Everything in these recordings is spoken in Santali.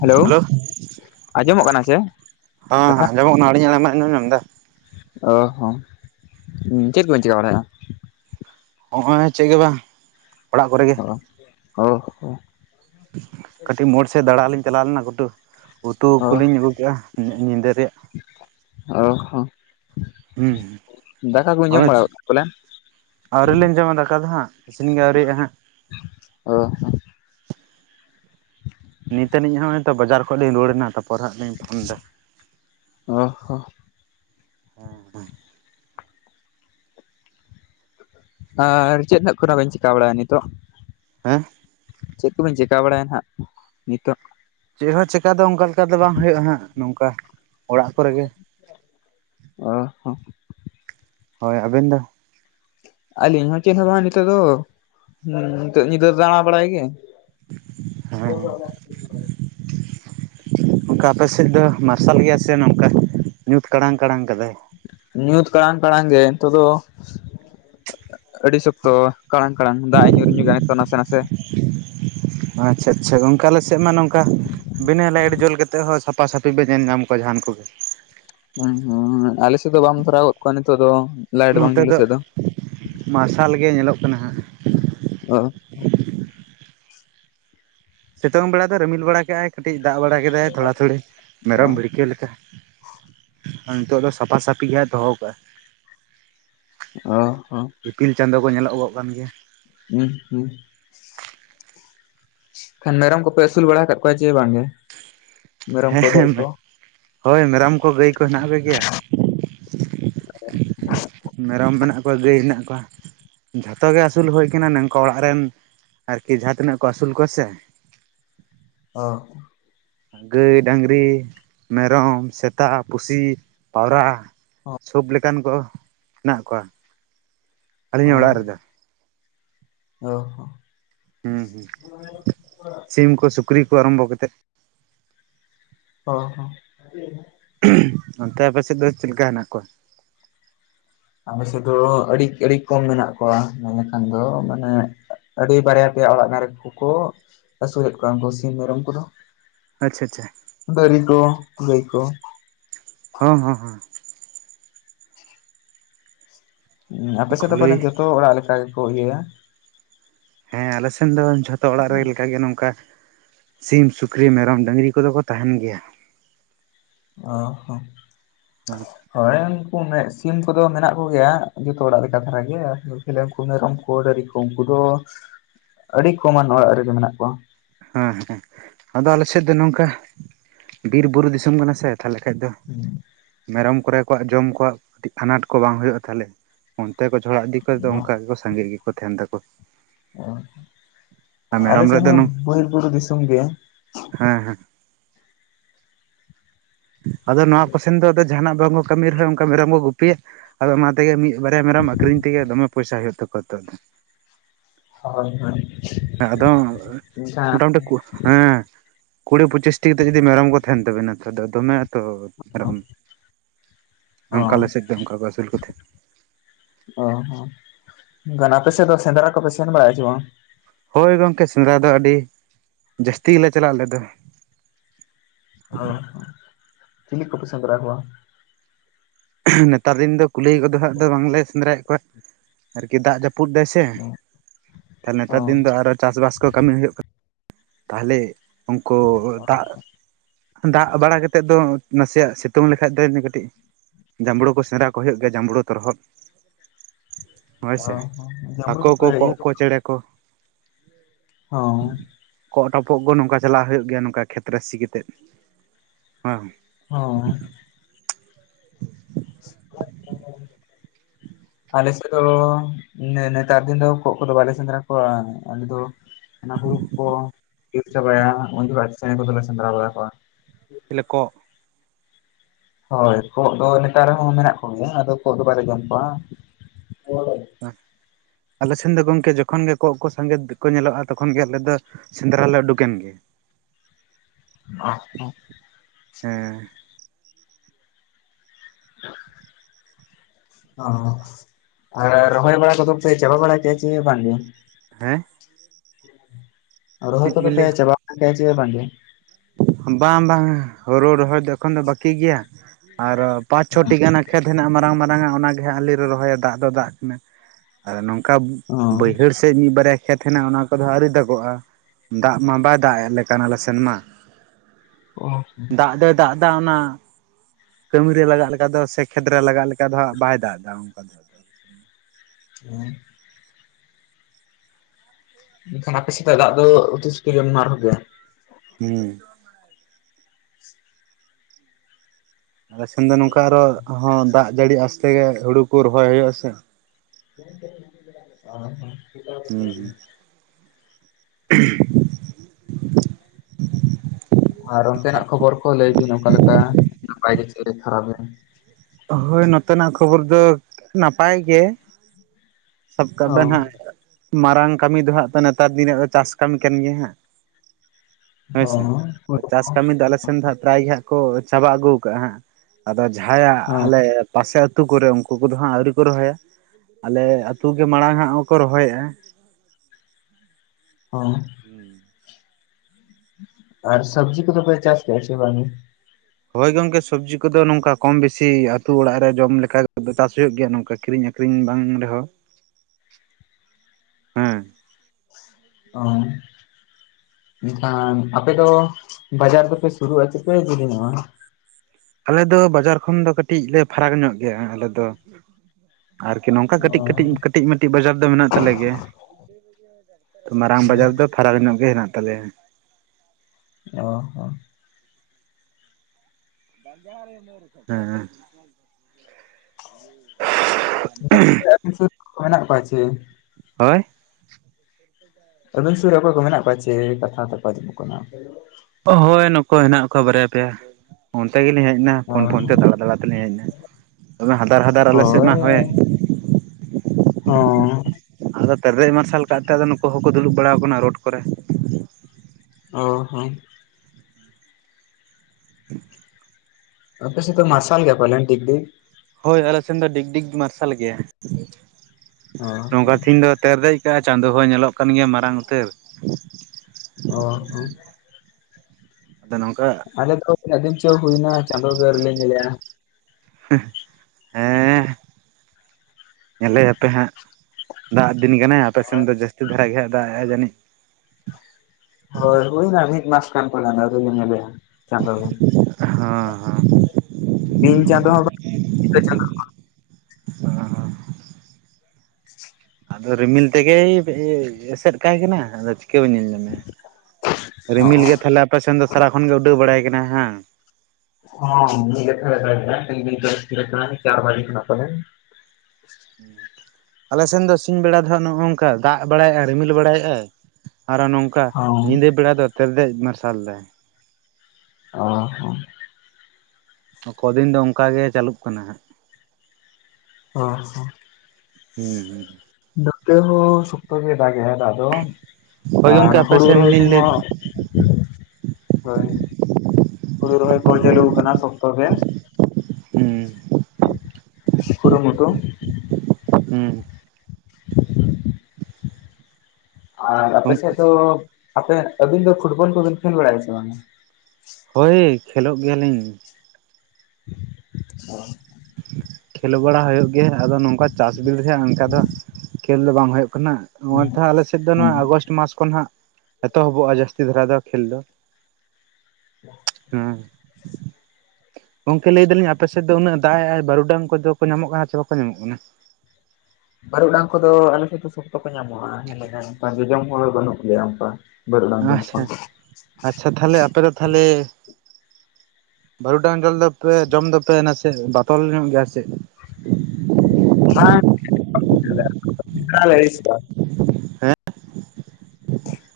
ᱦᱮᱞᱳ, ᱟᱸᱡᱚᱢᱚᱜ ᱠᱟᱱᱟ ᱪᱮ? ᱦᱚᱸ ᱚᱢᱚᱜ ᱠᱟᱱᱟ, ᱟᱹᱞᱤᱧᱟᱜ ᱟᱲᱟᱝ ᱵᱮᱱ ᱟᱸᱡᱚᱢ ᱧᱟᱢᱫᱟ? ᱚ ᱦᱚᱸ, ᱩᱸ ᱪᱮᱫ ᱠᱚᱵᱤᱱ ᱪᱤᱠᱟᱹ ᱵᱟᱲᱮᱭᱟᱜᱼᱟ? ᱦᱚᱸᱜᱼᱚᱭ ᱪᱮᱫ ᱜᱮ ᱵᱟᱝ, ᱚᱲᱟᱜ ᱠᱚᱨᱮ ᱜᱮ ᱾ ᱚ [unintelligible] ᱦᱚ ᱾ ᱠᱟᱹᱴᱤᱡ ᱢᱳᱲ ᱥᱮᱫ ᱫᱟᱬᱟᱱ ᱞᱤᱧ ᱪᱟᱞᱟᱣ ᱞᱮᱱᱟ ᱠᱩᱴᱩ, ᱩᱛᱩ ᱠᱚᱞᱤᱧ ᱟᱹᱜᱩ ᱠᱮᱫᱮ-ᱟ ᱧᱤᱫᱟᱹ ᱨᱮᱭᱟᱜ ᱾ ᱚᱦ ᱦᱚᱸ, ᱦᱩᱸ ᱫᱟᱠᱟ ᱠᱚᱵᱤᱱ ᱡᱚᱢ ᱵᱟᱲᱟ ᱜᱚᱫ ᱠᱮᱫᱟ ᱯᱟᱞᱮᱱ? ᱟᱹᱣᱨᱤᱞᱤᱧ ᱡᱚᱢᱟ ᱫᱟᱠᱟ ᱫᱚ ᱦᱟᱸᱜ, ᱤᱥᱤᱱ ᱜᱮ ᱟᱹᱣᱨᱤᱭᱼᱟ ᱦᱟᱸᱜ ᱾ ᱚ ᱦᱚ ᱾ ᱱᱤᱛ ᱟᱹᱱᱤᱡ ᱦᱚᱸᱜ-ᱚᱭ ᱛᱚ ᱵᱟᱡᱟᱨ ᱠᱷᱚᱡ ᱞᱤᱧ ᱨᱩᱣᱟᱹᱲᱮᱱᱟ ᱛᱟᱨᱚᱨ ᱦᱟᱸᱜ ᱞᱤᱧ ᱯᱷᱳᱱ ᱫᱟ ᱾ ᱚᱦ ᱦᱚ ᱾ ᱦᱮᱸ ᱦᱮᱸ ᱾ ᱟᱨ ᱪᱮᱫ ᱱᱟᱦᱜ ᱠᱚ ᱱᱟ ᱵᱮᱱ ᱪᱤᱠᱟ ᱵᱟᱲᱟᱭᱟ ᱱᱤᱛᱚᱜ? ᱦᱮᱸ? ᱪᱮᱫ ᱠᱚᱵᱮᱱ ᱪᱤᱠᱟᱹ ᱵᱟᱲᱟᱭᱟ ᱱᱟᱦᱜ, ᱱᱤᱛᱚᱜ? ᱪᱮᱫ ᱦᱚᱸ ᱪᱮᱠᱟ ᱫᱚ ᱚᱱᱠᱟ ᱞᱮᱠᱟ ᱫᱚ ᱵᱟᱝ ᱦᱩᱭᱩᱜᱼᱟ ᱦᱟᱸᱜ ᱱᱚᱝᱠᱟ ᱚᱲᱟᱜ ᱠᱚᱨᱮ ᱜᱮ᱾ ᱚ ᱦᱚᱸ᱾ ᱦᱳᱭ ᱟᱵᱮᱱ ᱫᱚ ᱾ ᱟᱹᱞᱤᱧ ᱦᱚᱸ ᱪᱮᱫ ᱦᱚᱸ ᱵᱟᱝ ᱱᱤᱛᱚᱜ ᱫᱚ, ᱱᱤᱛᱚᱜ ᱧᱤᱫᱟᱹ ᱫᱟᱬᱟᱸ ᱵᱟᱲᱟᱭ ᱜᱮ᱾ [inaudible] ᱚᱝᱠᱟ ᱟᱯᱮ ᱥᱮᱫ ᱫᱚ ᱢᱟᱨᱥᱟᱞ ᱜᱮᱭᱟ ᱥᱮ ᱱᱚᱝᱠᱟ ᱧᱩᱛ ᱠᱟᱲᱟᱝ ᱠᱟᱲᱟᱝ ᱠᱟᱫᱟᱭ? ᱧᱩᱛ ᱠᱟᱲᱟᱝ ᱠᱟᱲᱟᱝ ᱜᱮ ᱱᱤᱛᱚᱜ ᱫᱚ᱾ ᱟᱹᱰᱤ ᱥᱚᱠᱛᱚ ᱠᱟᱲᱟᱝ ᱠᱟᱲᱟᱝ, ᱫᱟᱜ ᱮ ᱧᱩᱨ ᱧᱩᱜᱟᱭ ᱱᱤᱛᱚᱜ ᱱᱟᱥᱮ ᱱᱟᱥᱮ᱾ ᱢᱟ ᱟᱪᱪᱷᱟ ᱟᱪᱪᱷᱟ ᱜᱚᱢᱠᱮ ᱟᱞᱮ ᱥᱮᱫ ᱢᱟ ᱱᱚᱝᱠᱟ ᱵᱤᱱᱟᱹ ᱞᱟᱭᱤᱴ ᱡᱳᱞ ᱠᱟᱛᱮᱫ ᱦᱚᱸ ᱥᱟᱯᱷᱟ ᱥᱟᱹᱯᱷᱤ ᱵᱮᱱ ᱧᱮᱞ ᱧᱟᱢ ᱠᱚᱣᱟ ᱡᱟᱦᱟᱱ ᱠᱚᱜᱮ᱾ [inaudible] ᱦᱩᱸ ᱦᱩᱸ ᱟᱞᱮᱥᱮᱫ ᱫᱚ ᱵᱟᱢ ᱫᱷᱚᱨᱟᱣ ᱜᱚᱫ ᱠᱚᱣᱟ ᱱᱤᱛᱚᱜ ᱫᱚ, ᱞᱟᱭᱤᱴ ᱵᱟᱝ ᱡᱩᱞ ᱟᱛᱮᱸᱫ ᱫᱚ᱾ ᱢᱟᱨᱥᱟᱞ ᱜᱮ ᱧᱮᱞᱚᱜ ᱠᱟᱱᱟ ᱦᱟᱸᱜ᱾ ᱚ ᱦᱚᱸ᱾ ᱥᱤᱛᱩᱝ ᱵᱮᱲᱟ ᱫᱚ ᱨᱤᱢᱤᱞ ᱵᱟᱲᱟ ᱠᱮᱜ-ᱟᱭ᱾ ᱠᱟᱹᱴᱤᱡ ᱫᱟᱜ ᱵᱟᱲᱟ ᱠᱮᱫᱟᱭ ᱛᱷᱚᱲᱟ ᱛᱷᱩᱲᱤ, ᱚ ᱢᱮᱨᱚᱢ ᱵᱷᱤᱲᱠᱟᱹᱣ ᱞᱮᱠᱟ᱾ ᱱᱤᱛᱚᱜ ᱫᱚ ᱥᱟᱯᱷᱟ ᱥᱟᱯᱷᱤ ᱜᱮ ᱦᱟᱸᱜ ᱫᱚᱦᱚᱣ ᱠᱟᱜᱼᱟ᱾ ᱚ ᱦᱚᱸ᱾ ᱤᱯᱤᱞ ᱪᱟᱸᱫᱚ ᱠᱚ ᱧᱮᱞᱚ ᱜᱚᱜ ᱠᱟᱱ ᱜᱮᱭᱟ᱾ ᱦᱩᱸ ᱦᱩᱸ᱾ ᱠᱷᱟᱱ ᱢᱮᱨᱚᱢ ᱠᱚᱯᱮ ᱟᱹᱥᱩᱞ ᱵᱟᱲᱟ ᱟᱠᱟᱫ ᱠᱚᱣᱟ ᱪᱮ ᱵᱟᱝ ᱜᱮ? ᱢᱮᱨᱚᱢ ᱠᱚ, ᱵᱟᱝᱜᱨᱤ ᱦᱮᱸ ᱠᱚ᱾ ᱦᱳᱭ ᱢᱮᱨᱚᱢ ᱠᱚ ᱜᱟᱹᱭ ᱠᱚ ᱦᱮᱱᱟᱜ ᱠᱚᱜᱮᱭᱟ ᱢᱮᱨᱚᱢ ᱢᱮᱱᱟᱜ ᱠᱚᱣᱟ, ᱜᱟᱹᱭ ᱦᱮᱱᱟᱜ ᱠᱚᱣᱟ᱾ ᱡᱷᱚᱛᱚ ᱜᱮ ᱟᱹᱥᱩᱞ ᱦᱩᱭ ᱠᱟᱱᱟ ᱱᱚᱝᱠᱟ ᱚᱲᱟᱜ ᱨᱮᱱ ᱟᱨᱠᱤ ᱡᱟᱦᱟᱸ ᱛᱤᱱᱟᱹᱜ ᱠᱚ ᱟᱹᱥᱩᱞ ᱠᱚᱣᱟ ᱥᱮ, ᱚ᱾ ᱜᱟᱹᱭ, ᱰᱟᱝᱨᱤ, ᱢᱮᱨᱚᱢ, ᱥᱮᱛᱟ, ᱯᱩᱥᱤ, ᱯᱟᱣᱨᱟ᱾ ᱚ ᱥᱳᱵ ᱞᱮᱠᱟᱱ ᱠᱚ ᱦᱮᱱᱟᱜ ᱠᱚᱣᱟ ᱟᱹᱞᱤᱧᱟᱜ ᱚᱲᱟᱜ ᱨᱮᱫᱚ᱾ ᱚ ᱦᱚᱸ᱾ ᱩ ᱦᱩᱸ ᱥᱤᱢ ᱠᱚ ᱥᱩᱠᱨᱤ ᱠᱚ ᱟᱨᱚᱢᱵᱚ ᱠᱟᱛᱮᱫ ᱾ ᱚ ᱦᱚᱸ ᱾ ᱚᱱᱛᱮ ᱟᱯᱮ ᱥᱮᱫ ᱫᱚ ᱪᱮᱫ ᱞᱮᱠᱟ ᱦᱮᱱᱟᱜ ᱠᱚᱣᱟ? ᱟᱞᱮ ᱥᱮᱫ ᱫᱚ ᱟᱹᱰᱤ ᱟᱹᱰᱤ ᱠᱚᱢ ᱢᱮᱱᱟᱜ ᱠᱚᱣᱟ ᱢᱮᱱ ᱞᱮᱠᱷᱟᱱ ᱫᱚ ᱢᱟᱱᱮ ᱟᱹᱰᱤ ᱵᱟᱨᱭᱟ ᱯᱮᱭᱟ ᱚᱲᱟᱜ [unintelligible] ᱠᱚᱠᱚ ᱟᱹᱥᱩᱞᱮᱫ ᱠᱚᱣᱟ ᱩᱱᱠᱩ ᱥᱤᱢ ᱢᱮᱨᱚᱢ ᱠᱚᱫᱚ ᱾ ᱟᱪᱪᱷᱟ ᱟᱪᱪᱷᱟ ᱾ ᱫᱟᱹᱨᱤ ᱠᱚ ᱜᱟᱹᱭ ᱠᱚ ᱾ ᱦ ᱦᱮᱸ ᱦᱮᱸ ᱾ ᱦᱮᱸ ᱟᱯᱮᱥᱮᱫ ᱫᱚ ᱠᱷᱩᱞᱟᱹᱭ ᱯᱟᱞᱮᱱ ᱡᱚᱛᱚ ᱚᱲᱟᱜ ᱞᱮᱠᱟ ᱜᱮᱠᱚ ᱤᱭᱟᱹᱭᱼᱟ ᱾ ᱦᱮᱸ ᱟᱞᱮ ᱥᱮᱱ ᱫᱚ ᱡᱷᱚᱛᱚ ᱚᱲᱟᱜ ᱨᱮ ᱞᱮᱠᱟᱜᱮ ᱱᱚᱝᱠᱟ ᱥᱤᱢ ᱥᱩᱠᱨᱤ ᱢᱮᱨᱚᱢ ᱰᱟᱹᱝᱨᱤ ᱠᱚᱫᱚ ᱠᱚ ᱛᱟᱦᱮᱱ ᱜᱮᱭᱟ ᱾ ᱚ ᱦᱚᱸ ᱦᱮᱸ ᱦᱳᱭ ᱩᱱᱠᱩ ᱢᱮ ᱥᱤᱢ ᱠᱚᱫᱚ ᱢᱮᱱᱟᱜ ᱠᱚᱜᱮᱭᱟ ᱡᱚᱛᱚ ᱚᱲᱟᱜ ᱞᱮᱠᱟ ᱫᱷᱟᱨᱟ ᱜᱮ ᱩᱱᱠᱩ ᱢᱮᱨᱚᱢ ᱠᱚ ᱫᱟᱨᱤ ᱠᱚ ᱩᱱᱠᱩ ᱫᱚ ᱟᱹᱰᱤ ᱠᱚᱢᱟᱱ ᱚᱲᱟᱜ ᱨᱮ ᱜᱮ ᱢᱮᱱᱟᱜ ᱠᱚᱣᱟ ᱦᱩᱸ ᱦᱩᱸ ᱟᱫᱚ ᱟᱞᱮᱥᱮᱫ ᱫᱚ ᱱᱚᱝᱠᱟ ᱵᱤᱨ ᱵᱩᱨᱩ ᱫᱤᱥᱚᱢ ᱠᱟᱱᱟ ᱥᱮ ᱛᱟᱦᱚᱞᱮ ᱠᱷᱟᱡ ᱫᱚ [inaudible] ᱢᱮᱨᱚᱢ ᱠᱚᱨᱮ ᱠᱚᱣᱟᱜ ᱡᱚᱢ ᱠᱚᱣᱟᱜ ᱴᱤᱡ ᱟᱱᱟᱴ ᱠᱚ ᱵᱟᱝ ᱦᱩᱭᱩᱜᱼᱟ ᱛᱷᱟᱦᱞᱮ ᱚᱱᱛᱮ ᱠᱚ ᱡᱷᱚᱲᱟ ᱤᱫᱤᱠ ᱛᱚ ᱜᱚᱝᱠᱟ ᱜᱮᱠᱚ ᱥᱟᱸᱜᱮ ᱨᱮᱜᱮᱠᱚ ᱛᱟᱦᱮᱱ ᱛᱟᱠᱚ᱾ ᱚᱸ ᱟᱨ ᱟᱞᱮ ᱢᱮᱨᱚᱢ ᱥᱮᱫ ᱨᱮᱫᱚ ᱦᱚᱸ ᱵᱩᱨᱩᱼᱵᱤᱨ ᱫᱤᱥᱚᱢ ᱜᱮ᱾ ᱦᱮᱸ ᱦᱮᱸ ᱟᱫᱚ ᱱᱚᱣᱟ ᱠᱚᱥᱮᱱ ᱫᱚ ᱟᱫᱚ ᱡᱟᱦᱟᱱᱟᱜ ᱵᱟᱝ ᱠᱚ ᱠᱟᱹᱢᱤ ᱨᱮᱦᱚᱸ ᱚᱱᱠᱟ ᱢᱮᱨᱚᱢ ᱠᱚ ᱜᱩᱯᱤᱭᱟ, ᱟᱫᱚ ᱚᱱᱟ ᱛᱮᱜᱮ ᱢᱤᱫ ᱵᱟᱨᱭᱟ ᱢᱮᱨᱚᱢ ᱟᱹᱠᱷᱨᱤᱧ ᱛᱮᱜᱮ ᱫᱚᱢᱮ ᱯᱚᱭᱥᱟ ᱦᱩᱭᱩᱜ ᱛᱟᱠᱚᱣᱟ ᱛᱚᱜ ᱫᱚ᱾ ᱦᱳᱭ ᱜᱚᱝᱠᱮ ᱦᱮᱸ ᱟᱫᱚ ᱢᱚᱴᱟᱢᱩᱴᱤ ᱠᱩ ᱦᱩᱸ ᱠᱩᱲᱤ ᱯᱚᱸᱪᱤᱥᱴᱤ ᱟᱛᱮ ᱡᱩᱫᱤ ᱢᱮᱨᱚᱢ ᱠᱚ ᱛᱟᱦᱮᱱ ᱛᱟᱵᱤᱱᱟ ᱛᱚ ᱟᱫᱚ ᱱᱚᱣᱟ ᱛᱚ ᱢᱮᱨᱚᱢ ᱚ ᱱᱚᱝᱠᱟ ᱟᱞᱮ ᱥᱮᱫ ᱫᱚ ᱚᱱᱠᱟ ᱠᱚ ᱟᱹᱥᱩᱞ ᱛᱟᱸᱦᱮ᱾ ᱟᱨᱦᱚᱸ ᱜᱟᱰᱟ ᱠᱚᱥᱮᱜ ᱫᱚ ᱥᱮᱸᱫᱽᱨᱟ ᱠᱚᱯᱮ ᱥᱮᱱ ᱵᱟᱲᱟᱜ ᱟᱪᱷᱮ ᱵᱟᱝ? ᱦᱳᱭ ᱜᱚᱝᱠᱮ ᱥᱮᱸᱫᱽᱨᱟ ᱫᱚ ᱟᱹᱰᱤ ᱡᱟᱹᱥᱛᱤ ᱜᱮᱞᱮ ᱪᱟᱞᱟᱜ ᱟᱞᱮ ᱫᱚ᱾ ᱚ ᱦᱚᱸ ᱪᱤᱞᱤ ᱠᱚᱯᱮ ᱥᱮᱸᱫᱽᱨᱟ ᱠᱚᱣᱟ? ᱱᱮᱛᱟᱨ ᱫᱤᱱ ᱫᱚ ᱠᱩᱞᱟᱹᱭ ᱠᱚᱫᱚ ᱦᱟᱜ ᱫᱚ ᱵᱟᱝᱞᱮ ᱥᱮᱸᱫᱽᱨᱟᱭᱮᱜ ᱠᱚᱣᱟ ᱟᱨᱠᱤ ᱫᱟᱜ ᱡᱟᱹᱯᱩᱫ ᱫᱟᱭ ᱥᱮ ᱛᱮ ᱛᱟᱦᱞᱮ ᱚ ᱱᱮᱛᱟᱨ ᱫᱤᱱ ᱫᱚ ᱟᱨᱦᱚ ᱪᱟᱥᱵᱟᱥ ᱠᱚ ᱠᱟᱹᱢᱤ ᱦᱩᱭᱩᱜ ᱠᱟᱱᱟ᱾ ᱛᱟᱦᱚᱞᱮ ᱩᱱᱠᱩ ᱫᱟᱜ ᱫᱟᱜ ᱵᱟᱲᱟ ᱠᱟᱛᱮᱫ ᱫᱚ ᱱᱟᱥᱮᱭᱟᱜ ᱥᱤᱛᱩᱝ ᱞᱮᱠᱷᱟᱡ ᱫᱚ ᱠᱟᱹᱴᱤᱡ ᱡᱟᱢᱵᱽᱲᱩ ᱠᱚ ᱥᱮᱸᱫᱽᱨᱟ ᱠᱚ ᱦᱩᱭᱩᱜ ᱜᱮᱭᱟ ᱡᱟᱢᱵᱽᱲᱩ ᱛᱚᱨᱦᱚᱫ᱾ ᱦᱳᱭ ᱚ ᱥᱮ, ᱡᱟᱢᱲᱩ ᱦᱟᱹᱠᱳ ᱠᱚᱯᱮ ᱠᱚ ᱤᱭᱟᱹ ᱠᱚᱸᱜ ᱠᱚ ᱪᱮᱬᱮ ᱠᱚ᱾ ᱦᱟᱸᱨ ᱠᱚᱸᱜ ᱴᱚᱯᱚᱜ ᱫᱚ ᱱᱚᱝᱠᱟ ᱪᱟᱞᱟᱜ ᱦᱩᱭᱩᱜ ᱜᱮᱭᱟ ᱱᱚᱝᱠᱟ ᱠᱷᱮᱛ ᱨᱮ ᱥᱤ ᱠᱟᱛᱮᱫ ᱦᱮᱸ ᱦᱩᱸᱢ ᱦᱚᱸᱭ [unintelligible] [inaudible] ᱟᱞᱮᱥᱮᱫ ᱫᱚ ᱱᱮᱼᱱᱮᱛᱟᱨ ᱫᱤᱱ ᱫᱚ ᱠᱚᱸᱜ ᱠᱚᱫᱚ ᱵᱟᱞᱮ ᱥᱮᱸᱫᱽᱨᱟ ᱠᱚᱣᱟ ᱟᱞᱮ ᱫᱚ ᱚᱱᱟ ᱦᱩᱲᱩ ᱠᱚᱠᱚ ᱤᱨ ᱪᱟᱵᱟᱭᱟ ᱦᱟᱸᱜ ᱩᱱ ᱨᱮᱜᱮ ᱟᱪᱪᱷᱟ ᱱᱤᱭᱟᱹ ᱠᱚᱫᱚᱞᱮ ᱥᱮᱸᱫᱽᱨᱟ ᱵᱟᱲᱟᱣ ᱠᱚᱣᱟ᱾ ᱪᱤᱞᱮ ᱠᱚᱸᱜ? ᱦᱳᱭ ᱠᱚᱸᱜ ᱫᱚ ᱱᱮᱛᱟᱨ ᱨᱮᱦᱚᱸ ᱢᱮᱱᱟᱜ ᱠᱚᱜᱮᱭᱟ ᱟᱫᱚ ᱠᱚᱸᱜ ᱫᱚ ᱵᱟᱞᱮ ᱡᱚᱢ ᱠᱚᱣᱟ ᱦᱳᱭ ᱟᱞᱮ ᱥᱮᱱ ᱫᱚ ᱜᱚᱝᱠᱮ ᱡᱚᱠᱷᱚᱱ ᱜᱮ ᱠᱚᱸᱜ ᱠᱚ ᱥᱟᱸᱜᱮᱫ ᱠᱚ ᱧᱮᱞᱚᱜᱼᱟ ᱛᱚᱠᱷᱚᱱ ᱜᱮ ᱟᱞᱮ ᱫᱚ ᱥᱮᱸᱫᱽᱨᱟ ᱞᱮ ᱩᱰᱩᱠ ᱮᱱ ᱜᱮ᱾ ᱚᱜ ᱦᱳ ᱦᱮᱸ [inaudible] ᱚᱸ ᱚᱲᱟᱜ ᱨᱚᱦᱚᱭ ᱵᱟᱲᱟ ᱠᱚᱫᱚ ᱯᱮ ᱪᱟᱵᱟ ᱵᱟᱲᱟ ᱠᱮᱭᱟ ᱪᱮ ᱵᱟᱝ ᱜᱮ? ᱦᱮᱸ ᱨᱚᱦᱚᱭ ᱪᱮᱫ ᱠᱚᱫᱚ ᱵᱤᱱ ᱯᱮ ᱞᱟᱹᱭᱟ ᱪᱟᱵᱟ ᱵᱟᱲᱟ ᱠᱮᱭᱟ ᱪᱮ ᱵᱟᱝ ᱜᱮ? ᱵᱟᱝ ᱵᱟᱝ ᱦᱳᱨᱳ ᱨᱚᱦᱚᱭ ᱫᱚ ᱮᱠᱷᱚᱱ ᱫᱚ ᱵᱟᱠᱤ ᱜᱮᱭᱟ ᱟᱨ ᱯᱟᱸᱪ ᱪᱷᱚᱴᱤ ᱜᱟᱱ ᱠᱷᱮᱛ ᱦᱮᱱᱟᱜᱼᱟ ᱢᱟᱨᱟᱝ ᱢᱟᱨᱟᱝ ᱟᱜ ᱚᱱᱟ ᱜᱮ ᱦᱟᱸᱜ ᱟᱞᱤ ᱨᱮ ᱨᱚᱦᱚᱭᱟ ᱫᱟᱜ ᱫᱚ ᱫᱟᱜ ᱠᱟᱱᱟ, ᱟᱫᱚ ᱱᱚᱝ ᱠᱟᱵ ᱚ ᱵᱟᱹᱭᱦᱟᱹᱲ ᱥᱮᱫ ᱢᱤᱫ ᱵᱟᱨᱭᱟ ᱠᱷᱮᱛ ᱦᱮᱱᱟᱜᱟ ᱚᱱᱟ ᱠᱚᱫᱚ ᱟᱹᱣᱨᱤ ᱫᱟᱜᱚᱜᱟ, ᱫᱟᱜ ᱢᱟ ᱵᱟᱭ ᱫᱟᱜ ᱮᱜ ᱞᱮᱠᱟ ᱱᱟᱞᱮ ᱥᱮᱱ ᱢᱟ᱾ ᱚ ᱫᱟᱜ ᱫᱚᱭ ᱫᱟᱜ ᱮᱫᱟ ᱚᱱᱟ ᱠᱟᱹᱢᱤᱨᱮ ᱞᱟᱜᱟᱜ ᱞᱮᱠᱟ ᱫᱚ ᱥᱮ ᱠᱷᱮᱛᱨᱮ ᱞᱟᱜᱟᱜ ᱞᱮᱠᱟ ᱫᱚ ᱦᱟᱸᱜ ᱵᱟᱭ ᱫᱟᱜ ᱮᱫᱟ ᱚᱝᱠᱟ ᱫᱚ᱾ ᱦᱮᱸ ᱢᱮᱱᱠᱷᱟᱱ ᱟᱯᱮ ᱥᱮᱫᱟᱜ ᱫᱟᱜ ᱫᱚ ᱩᱛᱤ ᱥᱩᱛᱤ ᱜᱮ ᱢᱟᱨᱦᱚᱜ ᱜᱮᱭᱟ ᱦᱩᱸ ᱟᱞᱮ ᱥᱮᱱ ᱫᱚ ᱱᱚᱝᱠᱟ ᱟᱨᱚ ᱦᱚᱸ ᱫᱟᱜ ᱡᱟᱹᱲᱤ ᱟᱥᱛᱮ ᱜᱮ ᱦᱩᱲᱩ ᱠᱚ ᱨᱚᱦᱚᱭ ᱦᱩᱭᱩᱜᱟ ᱥᱮ᱾ ᱦᱩᱸ [unintelligible] [unintelligible] ᱟᱨ ᱚᱱᱛᱮᱱᱟᱜ ᱠᱷᱚᱵᱚᱨ ᱠᱚ ᱞᱟᱹᱭ ᱵᱤᱱ ᱚᱠᱟ ᱞᱮᱠᱟ, ᱱᱟᱯᱟᱭ [unintelligible] ᱠᱷᱟᱨᱟᱯ ᱜᱮ? ᱦᱳᱭ ᱱᱚᱛᱮᱱᱟᱜ ᱠᱷᱚᱵᱚᱨ ᱫᱚ ᱱᱟᱯᱟᱭ ᱜᱮ᱾ ᱥᱚᱵ ᱠᱟᱜ ᱵᱮᱱ ᱚ ᱦᱟᱸᱜ ᱢᱟᱨᱟᱝ ᱠᱟᱹᱢᱤ ᱫᱚ ᱦᱟᱸᱜ ᱱᱮᱛᱟᱨ ᱫᱤᱱ ᱨᱮᱭᱟᱜ ᱫᱚ ᱪᱟᱥ ᱠᱟᱹᱢᱤ ᱠᱟᱱ ᱜᱮᱭᱟ ᱦᱟᱸᱜ᱾ ᱦᱳᱭ ᱥᱮ ᱦᱚᱸ ᱪᱟᱥ ᱦᱚᱸ ᱠᱟᱹᱢᱤ ᱫᱚ ᱟᱞᱮ ᱥᱮᱱ ᱫᱚ ᱦᱟᱸᱜ ᱯᱨᱟᱭ ᱜᱮ ᱦᱟᱸᱜ ᱠᱚ ᱪᱟᱵᱟ ᱟᱹᱜᱩ ᱠᱟᱜ-ᱟ ᱦᱟᱸᱜ ᱟᱫᱚ ᱡᱟᱦᱟᱸᱭᱟᱜ ᱟᱞᱮ ᱯᱟᱥᱮ ᱟᱹᱛᱩ ᱠᱚᱨᱮ ᱩᱱᱠᱩ ᱠᱚᱫᱚ ᱦᱟᱸᱜ ᱟᱹᱣᱨᱤ ᱠᱚ ᱨᱚᱦᱚᱭᱟ ᱟᱞᱮ ᱟᱹᱛᱩ ᱜᱮ ᱢᱟᱲᱟᱝ ᱦᱟᱸᱜ ᱦᱚᱸ ᱠᱚ ᱨᱚᱦᱚᱭ-ᱟ ᱚᱸ ᱦᱩᱸ ᱟᱨ ᱥᱚᱵᱽᱡᱤ ᱠᱚᱫᱚ ᱯᱮ ᱪᱟᱥ ᱜᱮᱜᱟ ᱥᱮ ᱵᱟᱝ ᱜᱮ? ᱦᱳᱭ ᱜᱚᱝᱠᱮ ᱥᱚᱵᱽᱡᱤ ᱠᱚᱫᱚ ᱱᱚᱝᱠᱟ ᱠᱚᱢ ᱵᱮᱥᱤ ᱟᱹᱛᱩ ᱚᱲᱟᱜ ᱨᱮ ᱡᱚᱢ ᱞᱮᱠᱟ ᱫᱚ ᱪᱟᱥ ᱦᱩᱭᱩᱜ ᱜᱮᱭᱟ ᱱᱚᱝᱠᱟ ᱠᱤᱨᱤᱧ ᱟᱠᱦᱨᱤ ᱠᱨᱤᱧ ᱵᱟᱝ ᱨᱮᱦᱚᱸ ᱦᱮᱸ᱾ ᱚᱸ ᱢᱮᱱᱠᱷᱟᱱ ᱟᱯᱮᱫᱚ ᱵᱟᱡᱟᱨ ᱫᱚᱯᱮ ᱥᱩᱨᱩᱜ-ᱟ ᱥᱮ ᱯᱮ ᱡᱤᱞᱤᱧᱚᱜ-ᱟ? ᱟᱞᱮ ᱫᱚ ᱵᱟᱡᱟᱨ ᱠᱷᱚᱱ ᱫᱚ ᱠᱟᱹᱴᱤᱡ ᱞᱮ ᱯᱷᱟᱨᱟᱠ ᱧᱚᱜ ᱜᱮᱭᱟ ᱟᱞᱮ ᱫᱚ᱾ ᱟᱨᱠᱤ ᱱᱚᱝᱠᱟ ᱚ ᱠᱟᱹᱴᱤᱡ ᱠᱟᱹᱴᱤᱡ, ᱠᱟᱹᱴᱤᱡ ᱠᱟᱴᱤᱡ ᱵᱟᱡᱟᱨ ᱠᱚ ᱫᱚ ᱢᱮᱱᱟᱜ ᱛᱟᱞᱮ ᱜᱮᱭᱟ᱾ ᱢᱟᱨᱟᱝ ᱵᱟᱡᱟᱨ ᱫᱚ ᱯᱷᱟᱨᱟᱠ ᱧᱚᱜ ᱜᱮ ᱦᱮᱱᱟᱜ ᱛᱟᱞᱮᱭᱟ᱾ ᱚᱸᱻᱦᱚᱸ ᱦᱮᱸ [unintelligible] [inaudible] ᱢᱮᱱᱟᱜ ᱠᱚᱣᱟ ᱪᱮ ᱦᱳᱭ ᱟᱵᱤᱱ ᱥᱩᱨ ᱨᱮ ᱚᱠᱚᱭ ᱠᱚ ᱢᱮᱱᱟᱜ ᱠᱚᱣᱟ ᱪᱮ ᱠᱟᱛᱷᱟ ᱛᱟᱠᱚ ᱟᱸᱡᱚᱢᱚᱜ ᱠᱟᱱᱟ᱾ ᱦᱳᱭ ᱱᱩᱠᱩ ᱦᱮᱱᱟᱜ ᱠᱚᱣᱟ ᱵᱟᱨᱭᱟ ᱯᱮᱭᱟ ᱚᱱᱛᱮ ᱜᱮᱞᱤᱧ ᱦᱮᱡ ᱱᱟ ᱚ ᱯᱷᱳᱱ ᱯᱷᱳᱱ ᱛᱮ ᱫᱟᱲᱟ ᱫᱟᱲᱟ ᱛᱮ᱾ ᱛᱤᱞᱤᱧ ᱦᱮᱡᱱᱟ ᱫᱚᱢᱮ ᱦᱟᱫᱟᱨ ᱦᱟᱫᱟᱨ ᱟᱞᱮ ᱥᱮᱫ ᱦᱳᱭ ᱢᱟᱭ ᱦᱳᱭᱮᱫ ᱦᱚᱸ ᱟᱫᱚ ᱛᱮᱨᱮᱡ ᱢᱟᱨᱥᱟᱞ ᱟᱠᱟᱫᱛᱮ ᱟᱫᱚ ᱱᱩᱠᱩ ᱦᱚᱸ ᱠᱚ ᱫᱩᱲᱩᱵ ᱵᱟᱲᱟ ᱠᱟᱱᱟ ᱨᱳᱰ ᱠᱚᱨᱮ᱾ ᱚᱸᱻᱦᱚᱸ [unintelligible] ᱟᱯᱮ ᱥᱮᱱ ᱫᱚ ᱢᱟᱨᱥᱟᱞ ᱜᱮᱭᱟ ᱯᱟᱞᱮᱱ ᱰᱤᱠ ᱰᱤᱠ? ᱦᱳᱭ ᱟᱞᱮ ᱥᱮᱱ ᱫᱚ ᱰᱤᱠ ᱰᱤᱠ ᱢᱟᱨᱥᱟᱞ ᱜᱮᱭᱟ᱾ ᱚ ᱱᱚᱝᱠᱟ ᱦᱚᱸ ᱛᱮᱦᱮᱧ ᱫᱚ ᱛᱮᱨᱫᱮᱡ ᱪᱟᱸᱫᱚ ᱦᱚᱸᱭ ᱧᱮᱞᱚᱜ ᱠᱟᱱ ᱜᱮᱭᱟ ᱢᱟᱨᱟᱝ ᱩᱛᱟᱹᱨ᱾ ᱚᱸᱻᱦᱚᱸ ᱟᱫᱚ ᱱᱚᱝᱠᱟ ᱟᱞᱮ ᱫᱚ ᱛᱤᱱᱟᱹᱜ ᱫᱤᱱ ᱪᱚ ᱦᱩᱭ ᱱᱟ ᱪᱟᱸᱫᱚ ᱜᱮ ᱟᱣᱨᱤ ᱞᱮ ᱧᱮᱞᱮᱭᱟ᱾ ᱦᱮᱸ ᱧᱮᱞᱮᱭᱟᱯᱮ ᱦᱟᱸᱜ᱾ ᱫᱟᱜ ᱫᱤᱱ ᱠᱟᱱᱟᱭ ᱟᱯᱮ ᱥᱮᱱ ᱫᱚ ᱡᱟᱹᱥᱛᱤ ᱫᱷᱟᱨᱟ ᱜᱮ ᱫᱟᱜᱮᱜ-ᱟ ᱡᱟᱹᱱᱤᱡ᱾ ᱦᱳᱭ ᱦᱩᱭᱱᱟ ᱢᱤᱫ ᱢᱟᱥ ᱜᱟᱱ ᱯᱟᱞᱮᱱ ᱟᱣᱨᱤ ᱞᱮ ᱧᱮᱞᱮᱭᱟ ᱪᱟᱸᱫᱚ ᱜᱮ᱾ ᱦᱮᱸ ᱦᱮᱸ ᱫᱤᱱ ᱪᱟᱸᱫᱚ ᱦᱚᱸ ᱵᱟᱝ ᱧᱤᱫᱟᱹ ᱪᱟᱸᱫᱚ ᱦᱚᱸ [unintelligible] ᱟᱫᱚ ᱨᱤᱢᱤᱞ ᱛᱮᱜᱮᱭ ᱮᱥᱮᱫ ᱠᱟᱭ ᱠᱟᱱᱟ ᱟᱫᱚ ᱪᱤᱠᱟᱹ ᱵᱟᱭ ᱧᱮᱞ ᱨᱤᱢᱤᱞ ᱦᱚᱸᱜ-ᱚ ᱜᱮ ᱛᱟᱦᱞᱮ ᱟᱯᱮ ᱥᱮᱱ ᱫᱚ ᱥᱟᱨᱟ ᱠᱷᱚᱱ ᱜᱮ ᱩᱰᱟᱹᱣ ᱵᱟᱲᱟᱭ ᱠᱟᱱᱟ ᱵᱟᱝ? ᱦᱚᱸ [inaudible] ᱟᱞᱮ ᱥᱮᱱ ᱫᱚ ᱥᱤᱧ ᱵᱮᱲᱟ ᱫᱚᱦᱟᱜ ᱱᱚᱜ ᱱᱚᱝᱠᱟ ᱫᱟᱜ ᱵᱟᱲᱟᱭᱮᱫᱼᱟ ᱨᱤᱢᱤᱞ ᱵᱟᱲᱟᱭᱮᱫᱟᱭ ᱾ ᱟᱨᱚ ᱱᱚᱝᱠᱟ ᱦᱚᱸ ᱧᱤᱫᱟᱹ ᱵᱮᱲᱟ ᱫᱚ ᱛᱮᱞᱫᱮᱡ ᱢᱟᱨᱥᱟᱞ ᱫᱟᱭ ᱾ ᱚ ᱦᱚ ᱾ ᱠᱚ ᱫᱤᱱ ᱫᱚ ᱚᱱᱠᱟ ᱜᱮ ᱪᱟᱹᱟᱞᱩᱜ ᱠᱟᱱᱟ ᱦᱟᱸᱜ ᱾ ᱚ ᱦᱚ ᱾ ᱦᱩᱸ ᱦᱩᱸ ᱾ ᱱᱚᱛᱮ ᱦᱚᱸ ᱥᱚᱠᱛᱚ ᱜᱮ ᱫᱟᱜ ᱜᱮ ᱫᱟᱜ ᱫᱚ ᱦᱳᱭ ᱟᱨ ᱜᱚᱝᱠᱮ ᱟᱯᱮ ᱦᱩᱲᱩ ᱥᱮᱱ ᱨᱚᱦᱚᱭ ᱞᱤᱧ ᱞᱟᱹᱭ ᱠᱚᱦᱚᱸ ᱾ ᱦᱳᱭ ᱾ ᱦᱩᱲᱤ ᱨᱚᱦᱚᱭ ᱠᱚ ᱪᱟᱹᱞᱩᱣ ᱟᱠᱟᱱᱟ ᱥᱚᱠᱛᱚ ᱜᱮ ᱾ ᱦᱮᱸ ᱾ ᱠᱩᱨᱩᱢᱩᱴᱩ ᱾ ᱦᱩᱸ ᱾ ᱟᱨ ᱟᱯᱮ ᱥᱮᱫ ᱫᱚ ᱟᱯᱮ ᱟᱹᱵᱤᱱ ᱫᱚ ᱯᱷᱩᱴᱵᱚᱞ ᱠᱚᱵᱤᱱ ᱠᱷᱮᱞ ᱵᱟᱲᱟᱭᱟ ᱥᱮ ᱵᱟᱝ? ᱦᱳᱭ ᱠᱷᱮᱞᱳᱜ ᱜᱮᱭᱟᱞᱤᱧ᱾ ᱚ ᱾ ᱠᱷᱮᱞᱳ ᱵᱟᱲᱟ ᱦᱩᱭᱩᱜ ᱜᱮᱭᱟ ᱟᱫᱚ ᱱᱚᱝᱠᱟ ᱪᱟᱥ ᱚᱱᱠᱟ ᱫᱚ ᱾ ᱠᱷᱮᱞ ᱫᱚ ᱵᱟᱝ ᱦᱩᱭᱩᱜ ᱠᱟᱱᱟ ᱦᱮᱸ ᱚᱱᱟᱛᱮ ᱟᱞᱮ ᱥᱮᱫ ᱫᱚ ᱱᱚᱣᱟ ᱦᱮᱸ ᱟᱜᱚᱥᱴ ᱢᱟᱥ ᱠᱷᱚᱱ ᱱᱷᱟᱜ ᱾ ᱮᱛᱚᱦᱚᱵᱚᱜᱼᱟ ᱡᱟᱥᱛᱤ ᱫᱷᱟᱨᱟ ᱠᱷᱮᱞ ᱫᱚ ᱾ [unintelligible] ᱦᱮᱸ ᱾ ᱜᱚᱝᱠᱮ ᱞᱟᱹᱭ ᱫᱟᱞᱤᱧ ᱟᱯᱮ ᱥᱮᱫ ᱫᱚ ᱩᱱᱟᱹᱜ ᱮ ᱫᱟᱜ ᱮᱟᱭ ᱵᱟᱹᱨᱩᱰᱟᱝ ᱠᱚᱫᱚ ᱠᱚ ᱧᱟᱢᱚᱜ ᱠᱟᱱᱟ ᱥᱮ ᱵᱟᱠᱚ ᱧᱟᱢᱚᱜ ᱠᱟᱱᱟ? ᱵᱟᱹᱨᱩ ᱰᱟᱝ ᱠᱚᱫᱚ ᱟᱞᱮ ᱥᱮᱫ ᱫᱚ ᱥᱚᱠᱛᱚ ᱠᱚ ᱧᱟᱢᱚᱜᱼᱟ ᱦᱮᱸ ᱚᱱᱠᱟ ᱡᱚᱡᱚᱢ ᱦᱚᱸ ᱵᱟᱹᱱᱩᱜ ᱞᱮᱭᱟ ᱚᱱᱠᱟ ᱾ ᱟᱪᱪᱷᱟ ᱟᱪᱪᱷᱟ ᱛᱟᱦᱞᱮ ᱟᱯᱮ ᱫᱚ ᱛᱟᱦᱞᱮ ᱵᱟᱹᱨᱩᱰᱟᱝ ᱡᱚᱞ ᱫᱚᱯᱮ ᱡᱚᱢ ᱫᱚᱯᱮ ᱱᱟᱥᱮ ᱵᱟᱛᱚᱞ ᱧᱚᱜ ᱜᱮᱭᱟ ᱪᱮᱫ ᱾ ᱵᱟᱝ [inaudible] ᱵᱟᱞᱮ ᱟᱹᱰᱤᱥ ᱚᱜᱼᱟ ᱦᱮᱸ ᱾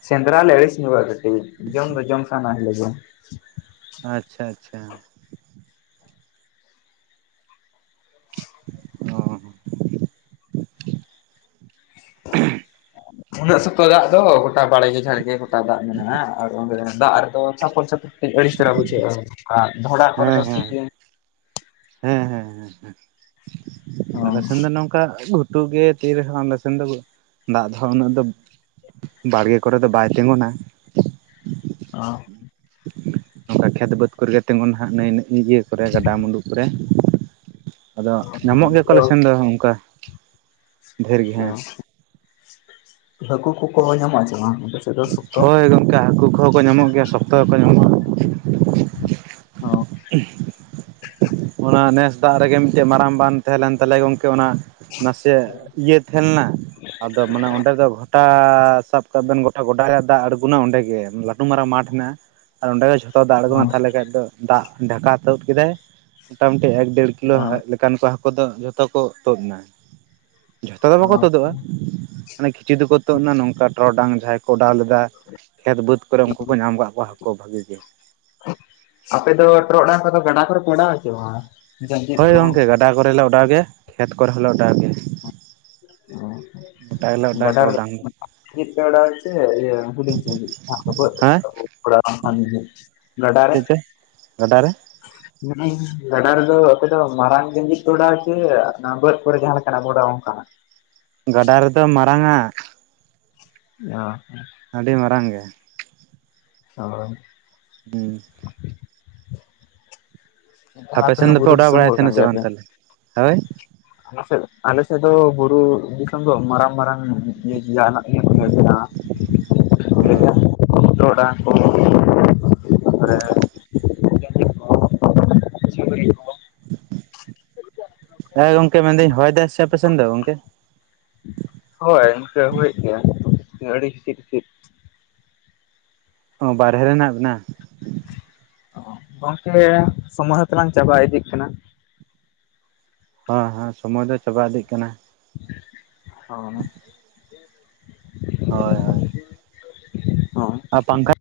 ᱥᱮᱸᱫᱨᱟ ᱞᱮ ᱟᱹᱲᱤᱥ ᱧᱚᱸᱜᱚᱼᱟ ᱠᱟᱴᱤᱡ ᱡᱚᱢ ᱫᱚ ᱡᱚᱢ ᱥᱟᱱ ᱞᱮᱜᱮᱭᱟ ᱾ ᱟᱪᱪᱷᱟ ᱟᱪᱪᱷᱟ ᱾ ᱚ ᱾ ᱩᱱᱟᱹᱜ ᱥᱚᱠᱛᱚ ᱫᱟᱜ ᱫᱚ ᱾ ᱜᱚᱴᱟ ᱵᱟᱲᱮᱜᱮ ᱡᱷᱟᱲᱜᱮ ᱜᱚᱴᱟ ᱫᱟᱜ ᱢᱮᱱᱟᱜᱼᱟ ᱟᱨ ᱚᱸᱰᱮ ᱫᱟᱜ ᱨᱮᱫᱚ ᱪᱷᱟᱯᱚᱞ ᱪᱷᱟ ᱠᱟᱹᱡ ᱟᱹᱲᱤᱥ ᱫᱷᱟᱹᱨᱟ ᱵᱩᱡᱷᱟᱹᱜᱼᱟ ᱰᱷᱚᱲᱟᱜ ᱠᱚᱨᱮ ᱦᱮᱸ ᱫᱚ ᱦᱮᱸ ᱥᱤ ᱦᱮᱸ ᱦᱮᱸ ᱦᱮᱸ ᱦᱮ ᱦᱚᱸ ᱟᱞᱮ ᱥᱮᱱ ᱫᱚ ᱱᱚᱝ ᱚᱱᱠᱟ ᱜᱷᱩᱴᱩ ᱜᱮ ᱛᱤᱨ ᱨᱮᱦᱚᱸ ᱟᱞᱮ ᱥᱮᱱ ᱫᱚ ᱫᱟᱜ ᱫᱚᱦᱟᱸᱜ ᱩᱱᱟᱹᱜ ᱫᱚ ᱵᱟᱲᱜᱮ ᱠᱚᱨᱮᱫ ᱫᱚ ᱵᱟᱭ ᱛᱤᱜᱩᱱᱟ᱾ ᱚ, ᱱᱚᱝᱠᱟ ᱠᱷᱮᱛ ᱵᱟᱹᱫᱽ ᱠᱚᱨᱮ ᱡᱟᱦᱟ ᱛᱤᱸᱜᱩᱱᱟ ᱱᱟᱸᱜ ᱱᱟᱹᱭ ᱤᱭᱟᱹ ᱠᱚᱨᱮ ᱜᱟᱰᱟ ᱢᱩᱰᱩᱜ ᱠᱚᱨᱮ ᱾ ᱟᱫᱚ ᱧᱟᱢᱚᱜ ᱜᱮᱭᱟ ᱠᱚᱞ ᱥᱮᱱ ᱫᱚ ᱚᱱᱠᱟ ᱾ ᱚ ᱦᱟᱹᱠᱩ ᱠᱚᱠᱚ ᱧᱟᱢᱚᱜ ᱟᱥᱮ ᱵᱟᱝ? ᱥᱮᱫ ᱫᱚ ᱥᱚᱠᱛᱚ? ᱦᱳᱭ ᱜᱚᱝᱠᱮ ᱦᱟᱹᱠᱩ ᱠᱚ ᱦᱟ ᱠᱚ ᱧᱟᱢᱚᱜ ᱜᱮᱭᱟ ᱥᱚᱠᱛᱚ ᱠᱚ ᱧᱟᱢᱚᱜᱼᱟ ᱾ ᱦᱩ ᱾ ᱚᱱᱟ ᱱᱮᱥ ᱫᱟᱜ ᱨᱮᱜᱮ ᱢᱤᱫᱴᱮᱡ ᱢᱟᱨᱟᱝ ᱵᱟᱱ ᱛᱟᱦᱮᱸ ᱞᱮᱱ ᱛᱟᱞᱮᱭᱟ ᱜᱚᱝᱠᱮ ᱚᱱᱟ ᱱᱟᱥᱮ ᱤᱭᱟᱹ ᱛᱟᱦᱮᱸᱞᱮᱱᱟ, ᱟᱫᱚ ᱢᱟᱱᱮ ᱚᱸᱰᱮ ᱫᱚ ᱜᱚᱴᱟ ᱥᱟᱵ ᱠᱟᱜ ᱵᱮᱱ ᱜᱚᱴᱟ ᱜᱚᱰᱟ ᱫᱟᱜ ᱟᱬᱜᱚᱱᱟ ᱚᱸᱰᱮ ᱜᱮ ᱞᱟᱹᱴᱩ ᱢᱟᱨᱟᱝ ᱢᱟᱴᱷ ᱢᱮᱱᱟᱜᱼᱟ ᱾ ᱟᱨ ᱚᱸᱰᱮ ᱜᱮ ᱡᱷᱚᱛᱚ ᱫᱟᱜ ᱟᱬᱜᱱᱟ ᱛᱟᱦᱚᱞᱮ ᱠᱷᱟᱡ ᱫᱚ ᱫᱟᱜ ᱰᱷᱟᱠᱟ ᱛᱳᱫ ᱠᱮᱫᱟᱭ, ᱢᱳᱴᱟᱢᱩᱴᱤ ᱮᱠ ᱰᱮᱲ ᱠᱤᱞᱳ ᱞᱮᱠᱟᱱ ᱠᱚ ᱦᱟᱹᱠᱩ ᱫᱚ ᱡᱷᱚᱛᱚ ᱠᱚ ᱛᱩᱫ ᱮᱱᱟ᱾ ᱡᱷᱚᱛᱚ ᱫᱚ ᱵᱟᱠᱚ ᱛᱩᱫᱚᱜᱼᱟ, ᱢᱟᱱᱮ ᱠᱤᱪᱷᱩ ᱫᱚᱠᱚ ᱛᱩᱫ ᱮᱱᱟ ᱱᱚᱝᱠᱟ ᱴᱚᱨᱚᱰᱟᱝ ᱡᱟᱦᱟᱸᱭ ᱠᱚ ᱚᱰᱟᱣ ᱞᱮᱫᱟ ᱠᱷᱮᱛ ᱵᱟᱹᱫᱽ ᱠᱚᱨᱮ ᱩᱱᱠᱩ ᱠᱚ ᱧᱟᱢ ᱟᱠᱟᱫ ᱠᱚᱣᱟ ᱦᱟᱹᱠᱩ ᱵᱷᱟᱹᱜᱤ ᱜᱮ ᱾ ᱟᱯᱮ ᱫᱚ ᱴᱚᱨᱚᱰᱟᱝ ᱠᱚᱫᱚ ᱜᱟᱰᱟ ᱠᱚᱨᱮ ᱯᱮ ᱳᱰᱟᱣ ᱟᱥᱮ ᱵᱟᱝ? ᱡᱟᱸᱡᱤᱫ ᱦᱳᱭ ᱠᱚ ᱜᱚᱝᱠᱮ ᱜᱟᱰᱟ ᱠᱚᱨᱮᱞᱮ ᱚᱰᱟᱣ ᱜᱮᱭᱟ ᱠᱷᱮᱛ ᱠᱚᱨᱮ ᱦᱚᱸᱞᱮ ᱚᱰᱟᱣ ᱜᱮᱭᱟ᱾ ᱳᱻ ᱜᱚᱴᱟ ᱜᱮᱞᱮ ᱳᱰᱟᱣ-ᱟ ᱴᱚᱨᱚᱰᱟᱝ᱾ ᱱᱤᱛ ᱯᱮ ᱳᱰᱟᱣ ᱟᱥᱮ ᱤᱭᱟ. ᱦᱩᱰᱤᱧ ᱦᱮᱸ [unintelligible] ᱜᱟᱰᱟ ᱨᱮ᱾ ᱪᱮᱫ ᱪᱚ ᱜᱟᱰᱟ ᱨᱮ᱾ ᱜᱟᱰᱟ ᱨᱮᱫᱚ ᱟᱯᱮ ᱫᱚ ᱢᱟᱨᱟᱝ ᱡᱷᱟᱹᱞᱤ ᱯᱮ ᱳᱰᱟᱣ-ᱟ ᱥᱮ ᱵᱟᱹᱫᱽ ᱠᱚᱨᱮ ᱡᱟᱦᱟᱸ ᱞᱮᱠᱟᱱᱟᱜ ᱵᱚ ᱳᱰᱟᱣ-ᱟ ᱚᱱᱠᱟᱱᱟᱜ? ᱜᱟᱰᱟ ᱨᱮᱫᱚ ᱢᱟᱨᱟᱝ-ᱟ ᱾ ᱳ᱾ ᱟᱹᱰᱤ ᱢᱟᱨᱟᱝ ᱜᱮ᱾ ᱳ᱾ ᱦᱩᱸ᱾ ᱮᱱᱠᱷᱟᱱ ᱟᱯᱮ ᱦᱚᱸ ᱥᱮᱱ ᱫᱚᱯᱮ ᱵᱩᱨᱩ ᱚᱰᱟᱣ ᱫᱤᱥᱚᱢ ᱵᱟᱲᱟᱭᱮᱫ ᱦᱚᱲ ᱛᱟᱦᱮᱱᱟ ᱥᱮ ᱵᱟᱝ ᱛᱟᱦᱞᱮ ᱦᱳᱭ? ᱟᱞᱮᱥᱮᱫ ᱟᱞᱮᱥᱮᱫ ᱫᱚ ᱵᱩᱨᱩ ᱫᱤᱥᱚᱢ ᱫᱚ ᱢᱟᱨᱟᱝ ᱢᱟᱨᱟᱝ ᱡᱟᱦᱟᱱᱟᱜ ᱜᱮ [unintelligible] [unintelligible] [unintelligible] ᱴᱳᱨᱳᱰᱟᱝ ᱠᱚ ᱛᱟᱯᱚᱨᱮ [unintelligible] ᱦᱮᱸ ᱜᱚᱝᱠᱮ ᱢᱮᱱᱫᱟᱹᱧ ᱦᱚᱭ ᱫᱟᱭ ᱥᱮ ᱟᱯᱮᱥᱮᱱ ᱫᱚ ᱜᱚᱝᱠᱮ? ᱦᱳᱭ ᱤᱱᱠᱟᱹ ᱦᱚᱭ -ᱮ ᱜᱮᱭᱟ, ᱟᱹᱰᱤ ᱦᱤᱸᱥᱤᱫ ᱦᱤᱸᱥᱤᱫ᱾ ᱚ ᱵᱟᱨᱦᱮ ᱨᱮ ᱦᱮᱱᱟᱜ ᱵᱤᱱᱟ? ᱜᱚᱝᱠᱮ ᱥᱚᱢᱚᱭ ᱦᱚᱸᱛᱚᱞᱟᱝ ᱪᱟᱵᱟ ᱤᱫᱤᱜ ᱠᱟᱱᱟ, ᱦᱮᱸ ᱦᱮᱸ ᱥᱚᱢᱚᱭ ᱫᱚ ᱪᱟᱵᱟ ᱤᱫᱤᱜ ᱠᱟᱱᱟ ᱾ ᱦᱚᱸ [inaudible] ᱦᱳᱭ ᱦᱳᱭ᱾ ᱦᱚᱸ᱾ ᱟᱨ ᱯᱟᱝᱠᱷᱟ